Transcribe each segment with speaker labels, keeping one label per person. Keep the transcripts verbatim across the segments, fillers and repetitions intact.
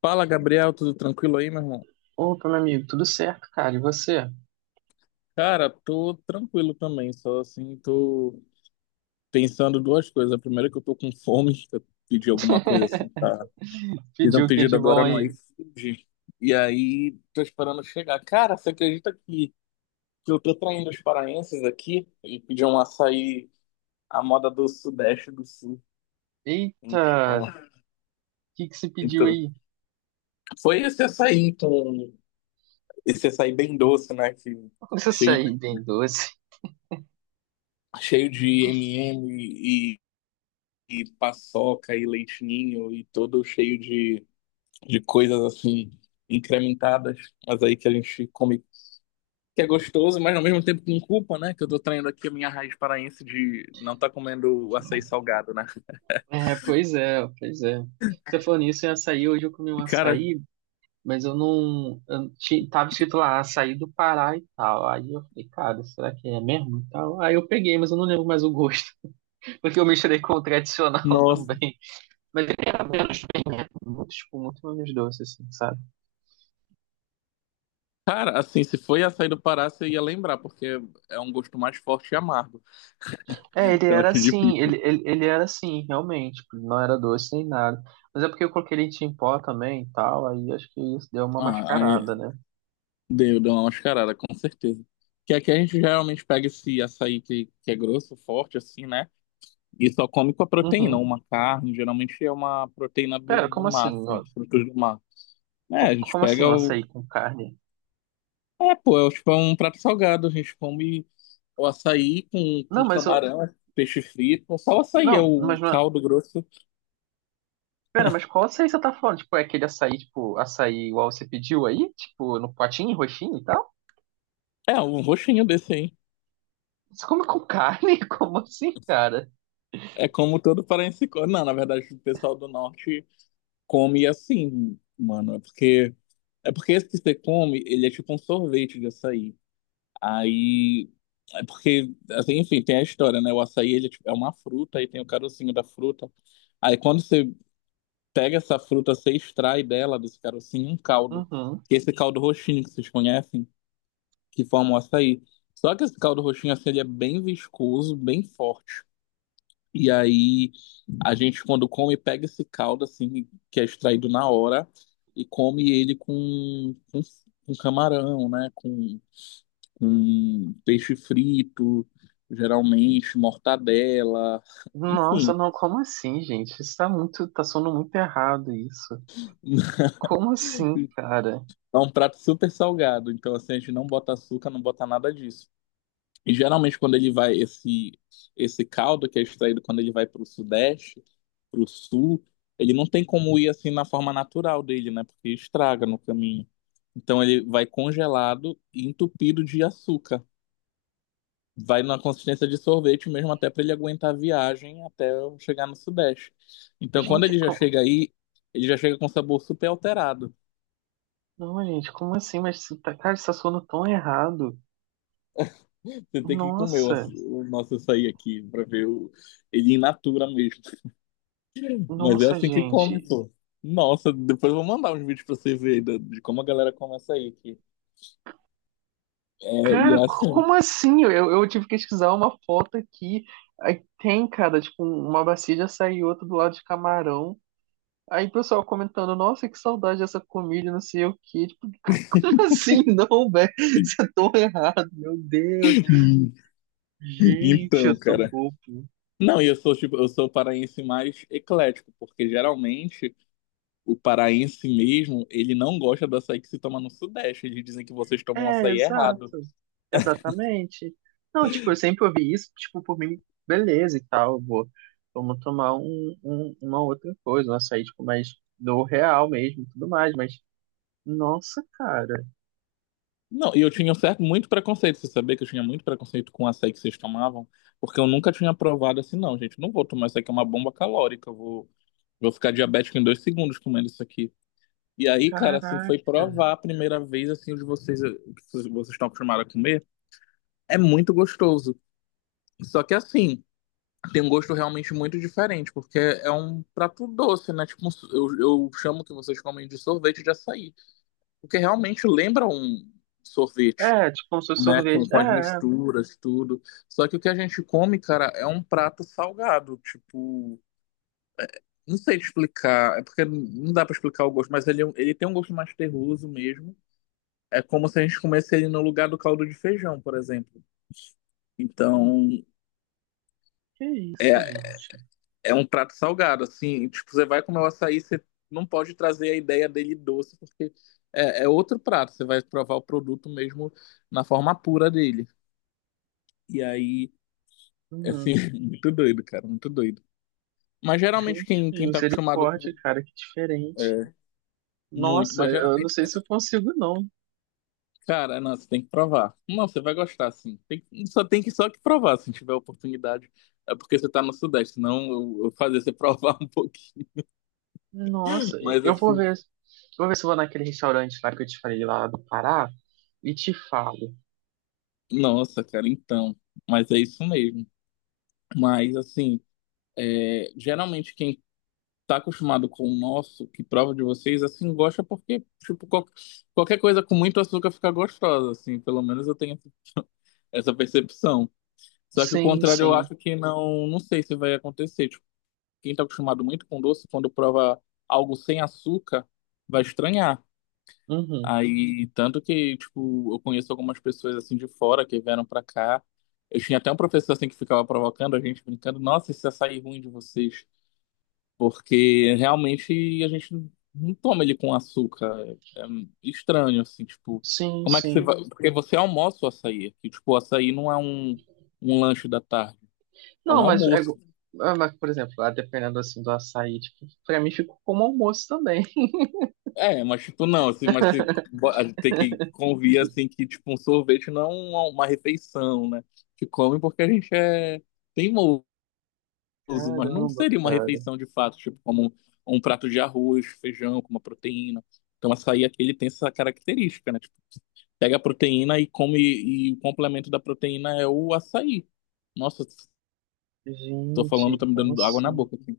Speaker 1: Fala, Gabriel, tudo tranquilo aí, meu irmão?
Speaker 2: Opa, meu amigo, tudo certo, cara? E você?
Speaker 1: Cara, tô tranquilo também, só assim, tô pensando duas coisas. A primeira é que eu tô com fome, eu pedi alguma coisa assim, tá? Fiz
Speaker 2: Pediu
Speaker 1: um
Speaker 2: o que
Speaker 1: pedido
Speaker 2: de
Speaker 1: agora
Speaker 2: bom
Speaker 1: no
Speaker 2: aí?
Speaker 1: iFood, e aí tô esperando chegar. Cara, você acredita que, que eu tô traindo os paraenses aqui e pedi um açaí à moda do Sudeste do Sul?
Speaker 2: Eita,
Speaker 1: Então,
Speaker 2: o que que você pediu
Speaker 1: então
Speaker 2: aí?
Speaker 1: foi esse açaí, então, esse açaí bem doce, né, que
Speaker 2: Um
Speaker 1: cheio,
Speaker 2: açaí bem doce.
Speaker 1: cheio de eme e eme e paçoca e leitinho e todo cheio de, de coisas assim incrementadas, mas aí que a gente come que é gostoso, mas ao mesmo tempo com culpa, né? Que eu tô traindo aqui a minha raiz paraense de não tá comendo açaí salgado, né?
Speaker 2: É, pois é, pois é. Você falou nisso em açaí, hoje eu comi um
Speaker 1: E, cara,
Speaker 2: açaí, mas eu não. Eu ti- tava escrito lá, açaí do Pará e tal. Aí eu falei, cara, será que é mesmo? E tal. Aí eu peguei, mas eu não lembro mais o gosto, porque eu misturei com o tradicional
Speaker 1: nossa.
Speaker 2: também. Mas ele era menos bem, né? Muito, tipo, muito menos doce, assim, sabe?
Speaker 1: Cara, assim, se foi açaí do Pará, você ia lembrar, porque é um gosto mais forte e amargo.
Speaker 2: É, ele
Speaker 1: Então
Speaker 2: era
Speaker 1: acho
Speaker 2: assim,
Speaker 1: difícil.
Speaker 2: ele, ele, ele era assim, realmente, tipo, ele não era doce nem nada. Mas é porque eu coloquei leite em pó também e tal, aí acho que isso deu uma
Speaker 1: Ah, aí
Speaker 2: mascarada, né?
Speaker 1: deu, deu uma mascarada, com certeza. Que aqui a gente geralmente pega esse açaí que, que é grosso, forte, assim, né? E só come com a proteína,
Speaker 2: Uhum.
Speaker 1: uma carne, geralmente é uma proteína do,
Speaker 2: Pera,
Speaker 1: do
Speaker 2: como
Speaker 1: mar,
Speaker 2: assim?
Speaker 1: assim,
Speaker 2: Ó?
Speaker 1: frutos do mar. É, a
Speaker 2: Co-
Speaker 1: gente
Speaker 2: Como assim
Speaker 1: pega
Speaker 2: o
Speaker 1: o.
Speaker 2: açaí com carne?
Speaker 1: É, pô, é tipo um prato salgado, a gente come o açaí com, com
Speaker 2: Não, mas eu.
Speaker 1: camarão, peixe frito, só o açaí, é
Speaker 2: Não,
Speaker 1: o
Speaker 2: mas não. É,
Speaker 1: caldo grosso.
Speaker 2: pera, mas qual açaí você tá falando? Tipo, é aquele açaí, tipo, açaí igual você pediu aí? Tipo, no potinho, roxinho e tal?
Speaker 1: É, um roxinho desse aí.
Speaker 2: Você come com carne? Como assim, cara?
Speaker 1: É como todo paraense come. Não, na verdade, o pessoal do norte come assim, mano. É porque, é porque esse que você come, ele é tipo um sorvete de açaí. Aí, é porque, assim, enfim, tem a história, né? O açaí, ele é tipo, é uma fruta, aí tem o carocinho da fruta. Aí, quando você pega essa fruta, você extrai dela, desse carocinho, um caldo.
Speaker 2: Uhum.
Speaker 1: Que é esse caldo roxinho que vocês conhecem, que forma o açaí. Só que esse caldo roxinho, assim, ele é bem viscoso, bem forte. E aí, a gente, quando come, pega esse caldo, assim, que é extraído na hora, e come ele com, com, com camarão, né? com com peixe frito, geralmente mortadela,
Speaker 2: Nossa,
Speaker 1: enfim.
Speaker 2: não, como assim, gente? Isso tá muito, tá soando muito errado isso. Como assim, cara?
Speaker 1: É um prato super salgado, então assim, a gente não bota açúcar, não bota nada disso. E geralmente quando ele vai, esse, esse caldo que é extraído quando ele vai para o sudeste, para o sul, ele não tem como ir assim na forma natural dele, né? Porque estraga no caminho. Então ele vai congelado e entupido de açúcar. Vai na consistência de sorvete mesmo até para ele aguentar a viagem até eu chegar no Sudeste. Então, quando
Speaker 2: Gente,
Speaker 1: ele já
Speaker 2: como...
Speaker 1: chega aí, ele já chega com sabor super alterado.
Speaker 2: Não, gente, como assim? Mas, você tá- cara, você tá soando tão errado.
Speaker 1: Você tem que comer o, aç-
Speaker 2: Nossa,
Speaker 1: o nosso açaí aqui para ver o, ele in natura mesmo. Mas é
Speaker 2: nossa,
Speaker 1: assim que come,
Speaker 2: gente.
Speaker 1: pô. Nossa, depois eu vou mandar uns vídeos pra você ver aí da- de como a galera come açaí aqui. É, e
Speaker 2: Cara,
Speaker 1: é
Speaker 2: co-
Speaker 1: assim.
Speaker 2: como assim? Eu, eu tive que pesquisar uma foto aqui. Aí tem, cara, tipo, um, uma bacia de açaí e outra do lado de camarão. Aí o pessoal comentando, nossa, que saudade dessa comida, não sei o quê. Tipo, como assim? Não, velho, você é tão errado, meu Deus. Gente, eu
Speaker 1: Então,
Speaker 2: tô
Speaker 1: cara.
Speaker 2: bobo.
Speaker 1: Não, e eu sou tipo, eu sou paraense mais eclético, porque geralmente o paraense mesmo, ele não gosta do açaí que se toma no Sudeste. Eles dizem que vocês tomam
Speaker 2: É,
Speaker 1: açaí errado.
Speaker 2: exato. Exatamente. Não, tipo, eu sempre ouvi isso, tipo, por mim, beleza e tal, vou, vamos tomar um, um- uma outra coisa, um açaí, tipo, mais do real mesmo, e tudo mais, mas, nossa, cara,
Speaker 1: Não, e eu tinha um certo muito preconceito. Você sabia que eu tinha muito preconceito com o açaí que vocês tomavam? Porque eu nunca tinha provado assim, não, gente. Não vou tomar isso aqui, é uma bomba calórica. Eu vou, vou ficar diabético em dois segundos comendo isso aqui. E aí, cara, assim, foi
Speaker 2: caraca.
Speaker 1: provar a primeira vez, assim, o de vocês, o que vocês estão acostumados a comer. É muito gostoso. Só que assim, tem um gosto realmente muito diferente, porque é um prato doce, né? Tipo, um so- eu, eu chamo que vocês comem de sorvete de açaí, porque realmente lembra um sorvete,
Speaker 2: É, tipo, como se fosse
Speaker 1: né? Com,
Speaker 2: sorvete. É,
Speaker 1: com as
Speaker 2: é,
Speaker 1: misturas, tudo. Só que o que a gente come, cara, é um prato salgado, tipo. Não sei te explicar, é porque não dá pra explicar o gosto, mas ele, é um, ele tem um gosto mais terroso mesmo. É como se a gente comesse ele no lugar do caldo de feijão, por exemplo. Então,
Speaker 2: que isso,
Speaker 1: é,
Speaker 2: gente.
Speaker 1: é um prato salgado, assim, tipo, você vai comer o açaí, você não pode trazer a ideia dele doce, porque é, é outro prato, você vai provar o produto mesmo na forma pura dele. E aí, assim,
Speaker 2: Uhum.
Speaker 1: muito doido, cara, muito doido. Mas geralmente
Speaker 2: Gente,
Speaker 1: quem, quem tá acostumado
Speaker 2: misericórdia,
Speaker 1: com.
Speaker 2: cara, que diferente.
Speaker 1: É, muito,
Speaker 2: Nossa,
Speaker 1: mas
Speaker 2: eu não
Speaker 1: geralmente,
Speaker 2: sei se eu consigo, não.
Speaker 1: cara, não, você tem que provar. Não, você vai gostar, assim. Tem, que- só tem que só que provar, se tiver oportunidade. É porque você tá no Sudeste, senão eu, eu fazer você provar um pouquinho.
Speaker 2: Nossa,
Speaker 1: Mas
Speaker 2: eu vou
Speaker 1: assim,
Speaker 2: ver, vou ver se eu vou naquele restaurante lá que eu te falei lá do Pará e te falo.
Speaker 1: nossa, cara, então. Mas é isso mesmo. Mas, assim, é, geralmente quem tá acostumado com o nosso, que prova de vocês, assim, gosta porque, tipo, qual- qualquer coisa com muito açúcar fica gostosa, assim, pelo menos eu tenho essa essa percepção. Só que o
Speaker 2: Sim,
Speaker 1: contrário eu
Speaker 2: sim.
Speaker 1: acho que não, não sei se vai acontecer. Tipo, quem tá acostumado muito com doce, quando prova algo sem açúcar, vai estranhar.
Speaker 2: Uhum.
Speaker 1: Aí, tanto que, tipo, eu conheço algumas pessoas assim de fora que vieram pra cá. Eu tinha até um professor assim que ficava provocando a gente, brincando, nossa, esse açaí ruim de vocês. Porque realmente a gente não toma ele com açúcar. É, é estranho, assim, tipo,
Speaker 2: Sim,
Speaker 1: como é que você
Speaker 2: sim.
Speaker 1: vai. Porque você almoça o açaí aqui. Tipo, o açaí não é um, um lanche da tarde, é
Speaker 2: Não,
Speaker 1: um
Speaker 2: mas é,
Speaker 1: almoço.
Speaker 2: igu- Ah, mas, por exemplo, lá dependendo assim do açaí, tipo, pra mim ficou como almoço também.
Speaker 1: É, mas tipo, não, assim, mas você bo- a gente tem que convir assim que, tipo, um sorvete não é uma, uma refeição, né? Que come porque a gente é teimoso, mas não
Speaker 2: Caramba,
Speaker 1: seria uma
Speaker 2: cara.
Speaker 1: refeição de fato, tipo, como um, um prato de arroz, feijão, com uma proteína. Então, açaí aqui ele tem essa característica, né? Tipo, pega a proteína e come, e o complemento da proteína é o açaí. Nossa, tô falando,
Speaker 2: Gente,
Speaker 1: tá me
Speaker 2: como
Speaker 1: dando água na
Speaker 2: assim?
Speaker 1: boca, assim.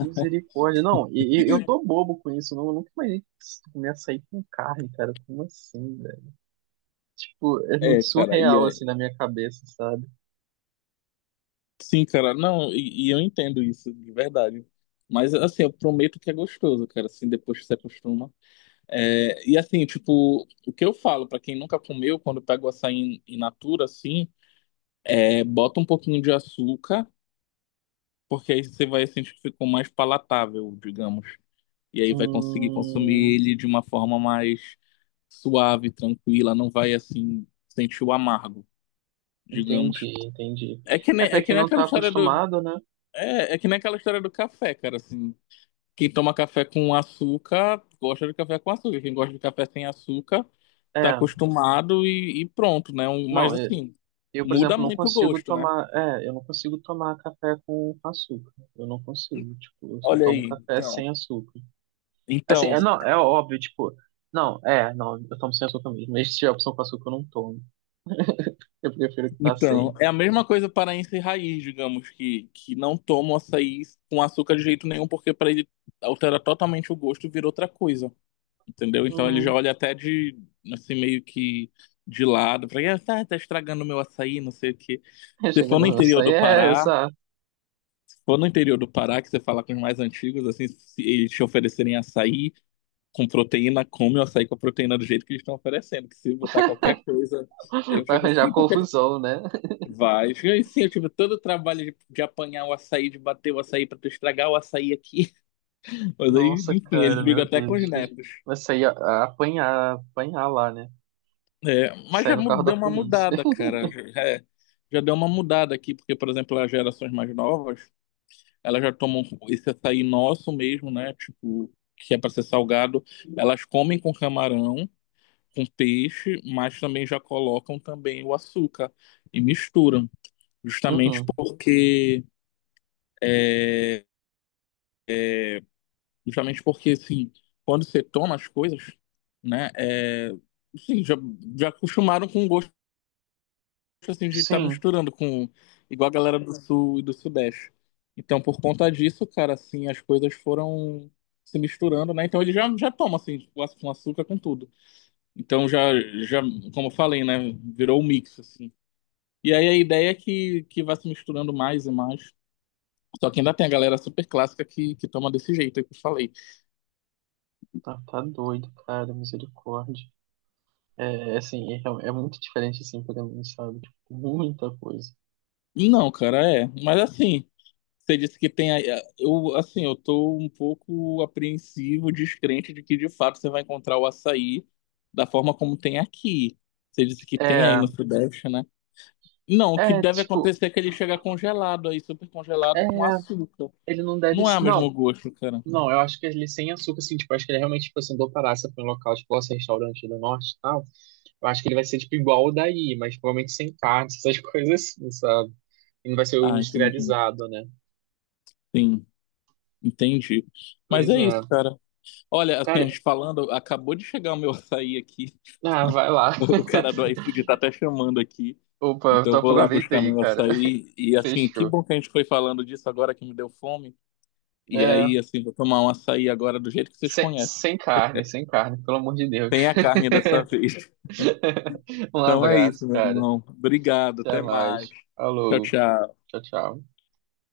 Speaker 2: Misericórdia. Não, e, e eu tô bobo com isso. Não, eu nunca imaginei comer açaí com carne, cara. Como assim, velho? Tipo, é muito
Speaker 1: É, cara, e
Speaker 2: surreal assim
Speaker 1: é...
Speaker 2: na minha cabeça, sabe?
Speaker 1: Sim, cara, não, e, e eu entendo isso, de verdade. Mas, assim, eu prometo que é gostoso, cara, assim, depois que você acostuma. É, e, assim, tipo, o que eu falo pra quem nunca comeu, quando pega o açaí in in natura, assim, é bota um pouquinho de açúcar, porque aí você vai sentir que ficou mais palatável, digamos. E aí vai conseguir consumir
Speaker 2: Hum.
Speaker 1: ele de uma forma mais suave, tranquila, não vai assim sentir o amargo, digamos.
Speaker 2: Entendi, entendi.
Speaker 1: É que
Speaker 2: É,
Speaker 1: nem,
Speaker 2: pra
Speaker 1: é que
Speaker 2: quem
Speaker 1: nem
Speaker 2: não
Speaker 1: aquela
Speaker 2: tá
Speaker 1: história do
Speaker 2: acostumado, né?
Speaker 1: é, é que nem aquela história do café, cara, assim, quem toma café com açúcar gosta de café com açúcar, quem gosta de café sem açúcar tá
Speaker 2: É,
Speaker 1: acostumado e, e pronto, né? Um- Mas
Speaker 2: não, eu,
Speaker 1: assim,
Speaker 2: eu, por
Speaker 1: muda
Speaker 2: exemplo, não
Speaker 1: muito o
Speaker 2: consigo
Speaker 1: gosto, né?
Speaker 2: tomar, é, eu não consigo tomar café com com açúcar. Eu não consigo, tipo, eu só
Speaker 1: Olha
Speaker 2: tomo
Speaker 1: aí,
Speaker 2: café
Speaker 1: então.
Speaker 2: sem açúcar. Assim,
Speaker 1: Então,
Speaker 2: é, não, é óbvio, tipo, não, é, não, eu tomo sem açúcar mesmo. Mas se tiver opção com açúcar, eu não tomo. Eu prefiro que tá
Speaker 1: então,
Speaker 2: sem.
Speaker 1: é a mesma coisa paraense raiz, digamos, que, que não toma o açaí com açúcar de jeito nenhum, porque para ele altera totalmente o gosto e vira outra coisa, entendeu? Então ele já
Speaker 2: Hum,
Speaker 1: olha até de, assim, meio que de lado, para ele, ah, tá, tá estragando o meu açaí, não sei o quê. Se for
Speaker 2: chegando
Speaker 1: no
Speaker 2: no meu
Speaker 1: interior
Speaker 2: sonho,
Speaker 1: do
Speaker 2: é
Speaker 1: Pará,
Speaker 2: essa,
Speaker 1: se for no interior do Pará, que você fala com os mais antigos, assim, se eles te oferecerem açaí com proteína, come o açaí com a proteína do jeito que eles estão oferecendo, que se botar qualquer coisa, aí eu
Speaker 2: vai
Speaker 1: fico
Speaker 2: arranjar
Speaker 1: assim,
Speaker 2: confusão, né?
Speaker 1: vai. Fica assim, eu tive todo o trabalho de, de apanhar o açaí, de bater o açaí pra tu estragar o açaí aqui. Mas aí,
Speaker 2: Nossa,
Speaker 1: enfim, eles
Speaker 2: cara, meu
Speaker 1: brigam até com
Speaker 2: Deus.
Speaker 1: os netos.
Speaker 2: Vai sair a- a apanhar, apanhar lá, né?
Speaker 1: É, mas
Speaker 2: Sair
Speaker 1: já
Speaker 2: no
Speaker 1: mu-
Speaker 2: carro
Speaker 1: deu
Speaker 2: da
Speaker 1: uma
Speaker 2: polícia.
Speaker 1: mudada, cara. Já, é, já deu uma mudada aqui, porque, por exemplo, as gerações mais novas, elas já tomam esse açaí nosso mesmo, né? Tipo, que é para ser salgado. Elas comem com camarão, com peixe, mas também já colocam também o açúcar e misturam. Justamente
Speaker 2: Uhum.
Speaker 1: porque. É, justamente porque, assim, quando você toma as coisas, né, é, sim, já, já acostumaram com o gosto, assim, de estar
Speaker 2: Sim,
Speaker 1: misturando com, igual a galera do Sul e do Sudeste. Então, por conta disso, cara, assim, as coisas foram se misturando, né, então ele já, já toma, assim, com aç- com açúcar, com tudo. Então, já, já, como eu falei, né, virou um mix, assim. E aí a ideia é que, que vai se misturando mais e mais. Só que ainda tem a galera super clássica que, que toma desse jeito aí que eu falei.
Speaker 2: tá, tá doido, cara, misericórdia. É, assim, é, real- é muito diferente, assim, pra mim, sabe? Tipo, muita coisa.
Speaker 1: Não, cara, é. Mas assim. Você disse que tem. Aí- eh, eu, assim, eu tô um pouco apreensivo, descrente de que de fato você vai encontrar o açaí da forma como tem aqui. Você disse que tem aí
Speaker 2: É,
Speaker 1: no Sudeste, né? Não, o que
Speaker 2: é,
Speaker 1: deve
Speaker 2: tipo,
Speaker 1: acontecer é que ele chega congelado aí, super
Speaker 2: é,
Speaker 1: congelado com açúcar.
Speaker 2: ele não deve...
Speaker 1: Não é o
Speaker 2: se- Não,
Speaker 1: mesmo gosto, cara.
Speaker 2: não, eu acho que ele sem açúcar, assim, tipo, acho que ele realmente, tipo, assim, do Pará, se for um local, tipo, nosso restaurante do norte e tal, eu acho que ele vai ser, tipo, igual o daí, mas provavelmente sem carne, essas coisas assim, sabe? E não vai ser o
Speaker 1: Ah, entendi.
Speaker 2: industrializado, né?
Speaker 1: Sim, entendi. Mas
Speaker 2: Pois
Speaker 1: é
Speaker 2: é.
Speaker 1: isso, cara. Olha, assim, a
Speaker 2: Cara,
Speaker 1: gente falando, acabou de chegar o meu açaí aqui.
Speaker 2: ah, vai lá.
Speaker 1: O cara do iFood tá até chamando aqui.
Speaker 2: Opa, eu
Speaker 1: Então
Speaker 2: tô
Speaker 1: eu vou lá
Speaker 2: aproveita
Speaker 1: buscar
Speaker 2: aí,
Speaker 1: meu
Speaker 2: cara.
Speaker 1: açaí. E assim, que
Speaker 2: Fechou.
Speaker 1: bom que a gente foi falando disso agora que me deu fome. E
Speaker 2: É,
Speaker 1: aí, assim, vou tomar um açaí agora do jeito que vocês
Speaker 2: sem
Speaker 1: conhecem.
Speaker 2: sem carne, sem carne, pelo amor de Deus.
Speaker 1: Sem a carne dessa vez.
Speaker 2: Um
Speaker 1: Então é isso,
Speaker 2: abraço,
Speaker 1: meu
Speaker 2: cara.
Speaker 1: irmão. Obrigado,
Speaker 2: Até
Speaker 1: até mais.
Speaker 2: mais.
Speaker 1: Tchau,
Speaker 2: Falou.
Speaker 1: tchau.
Speaker 2: Tchau, tchau.